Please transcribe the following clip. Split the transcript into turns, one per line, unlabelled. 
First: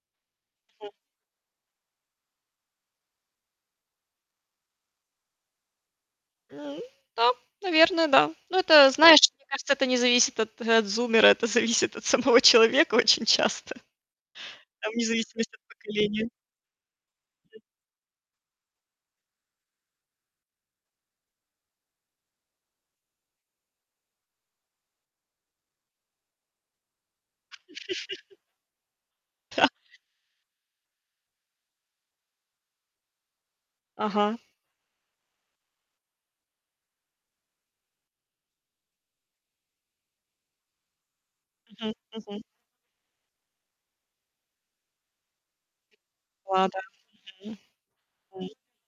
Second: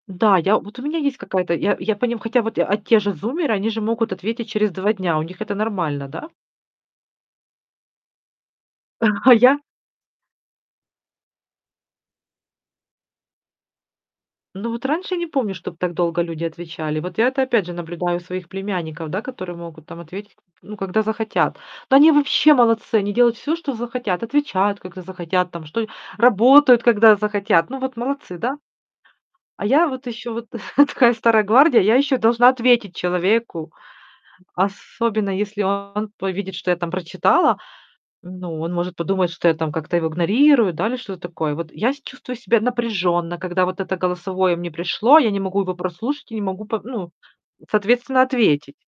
Да, я вот у
М.
меня есть какая-то я я поним хотя вот, а, те же зумеры, они же могут ответить через 2 дня. У них это нормально, да?
Да, наверное, да. Ну это, знаешь,
А
мне
я
кажется, это не зависит от от зумера, это зависит от самого человека очень часто.
Ну вот
Там вне
раньше не помню,
зависимости от
чтоб так долго
поколения.
люди отвечали. Вот я это,
М.
опять же, наблюдаю у своих племянников, да, которые могут там ответить к ну, когда захотят. Да они вообще молодцы, они делают всё, что захотят. Отвечают, когда захотят там что работают, когда захотят. Ну вот молодцы, да? А
Да.
я вот ещё вот такая старая гвардия, я ещё должна ответить человеку.
Ага.
Особенно, если он увидит, что я там прочитала. Ну, он может подумать, что я там как-то его игнорирую, да, или что-то такое. Вот я
Мгм
с чувствую
мгм.
себя напряжённо, когда вот это голосовое мне пришло, я не могу его прослушать и не могу
Лада.
по ну,
Мгм.
соответственно,
М.
ответить.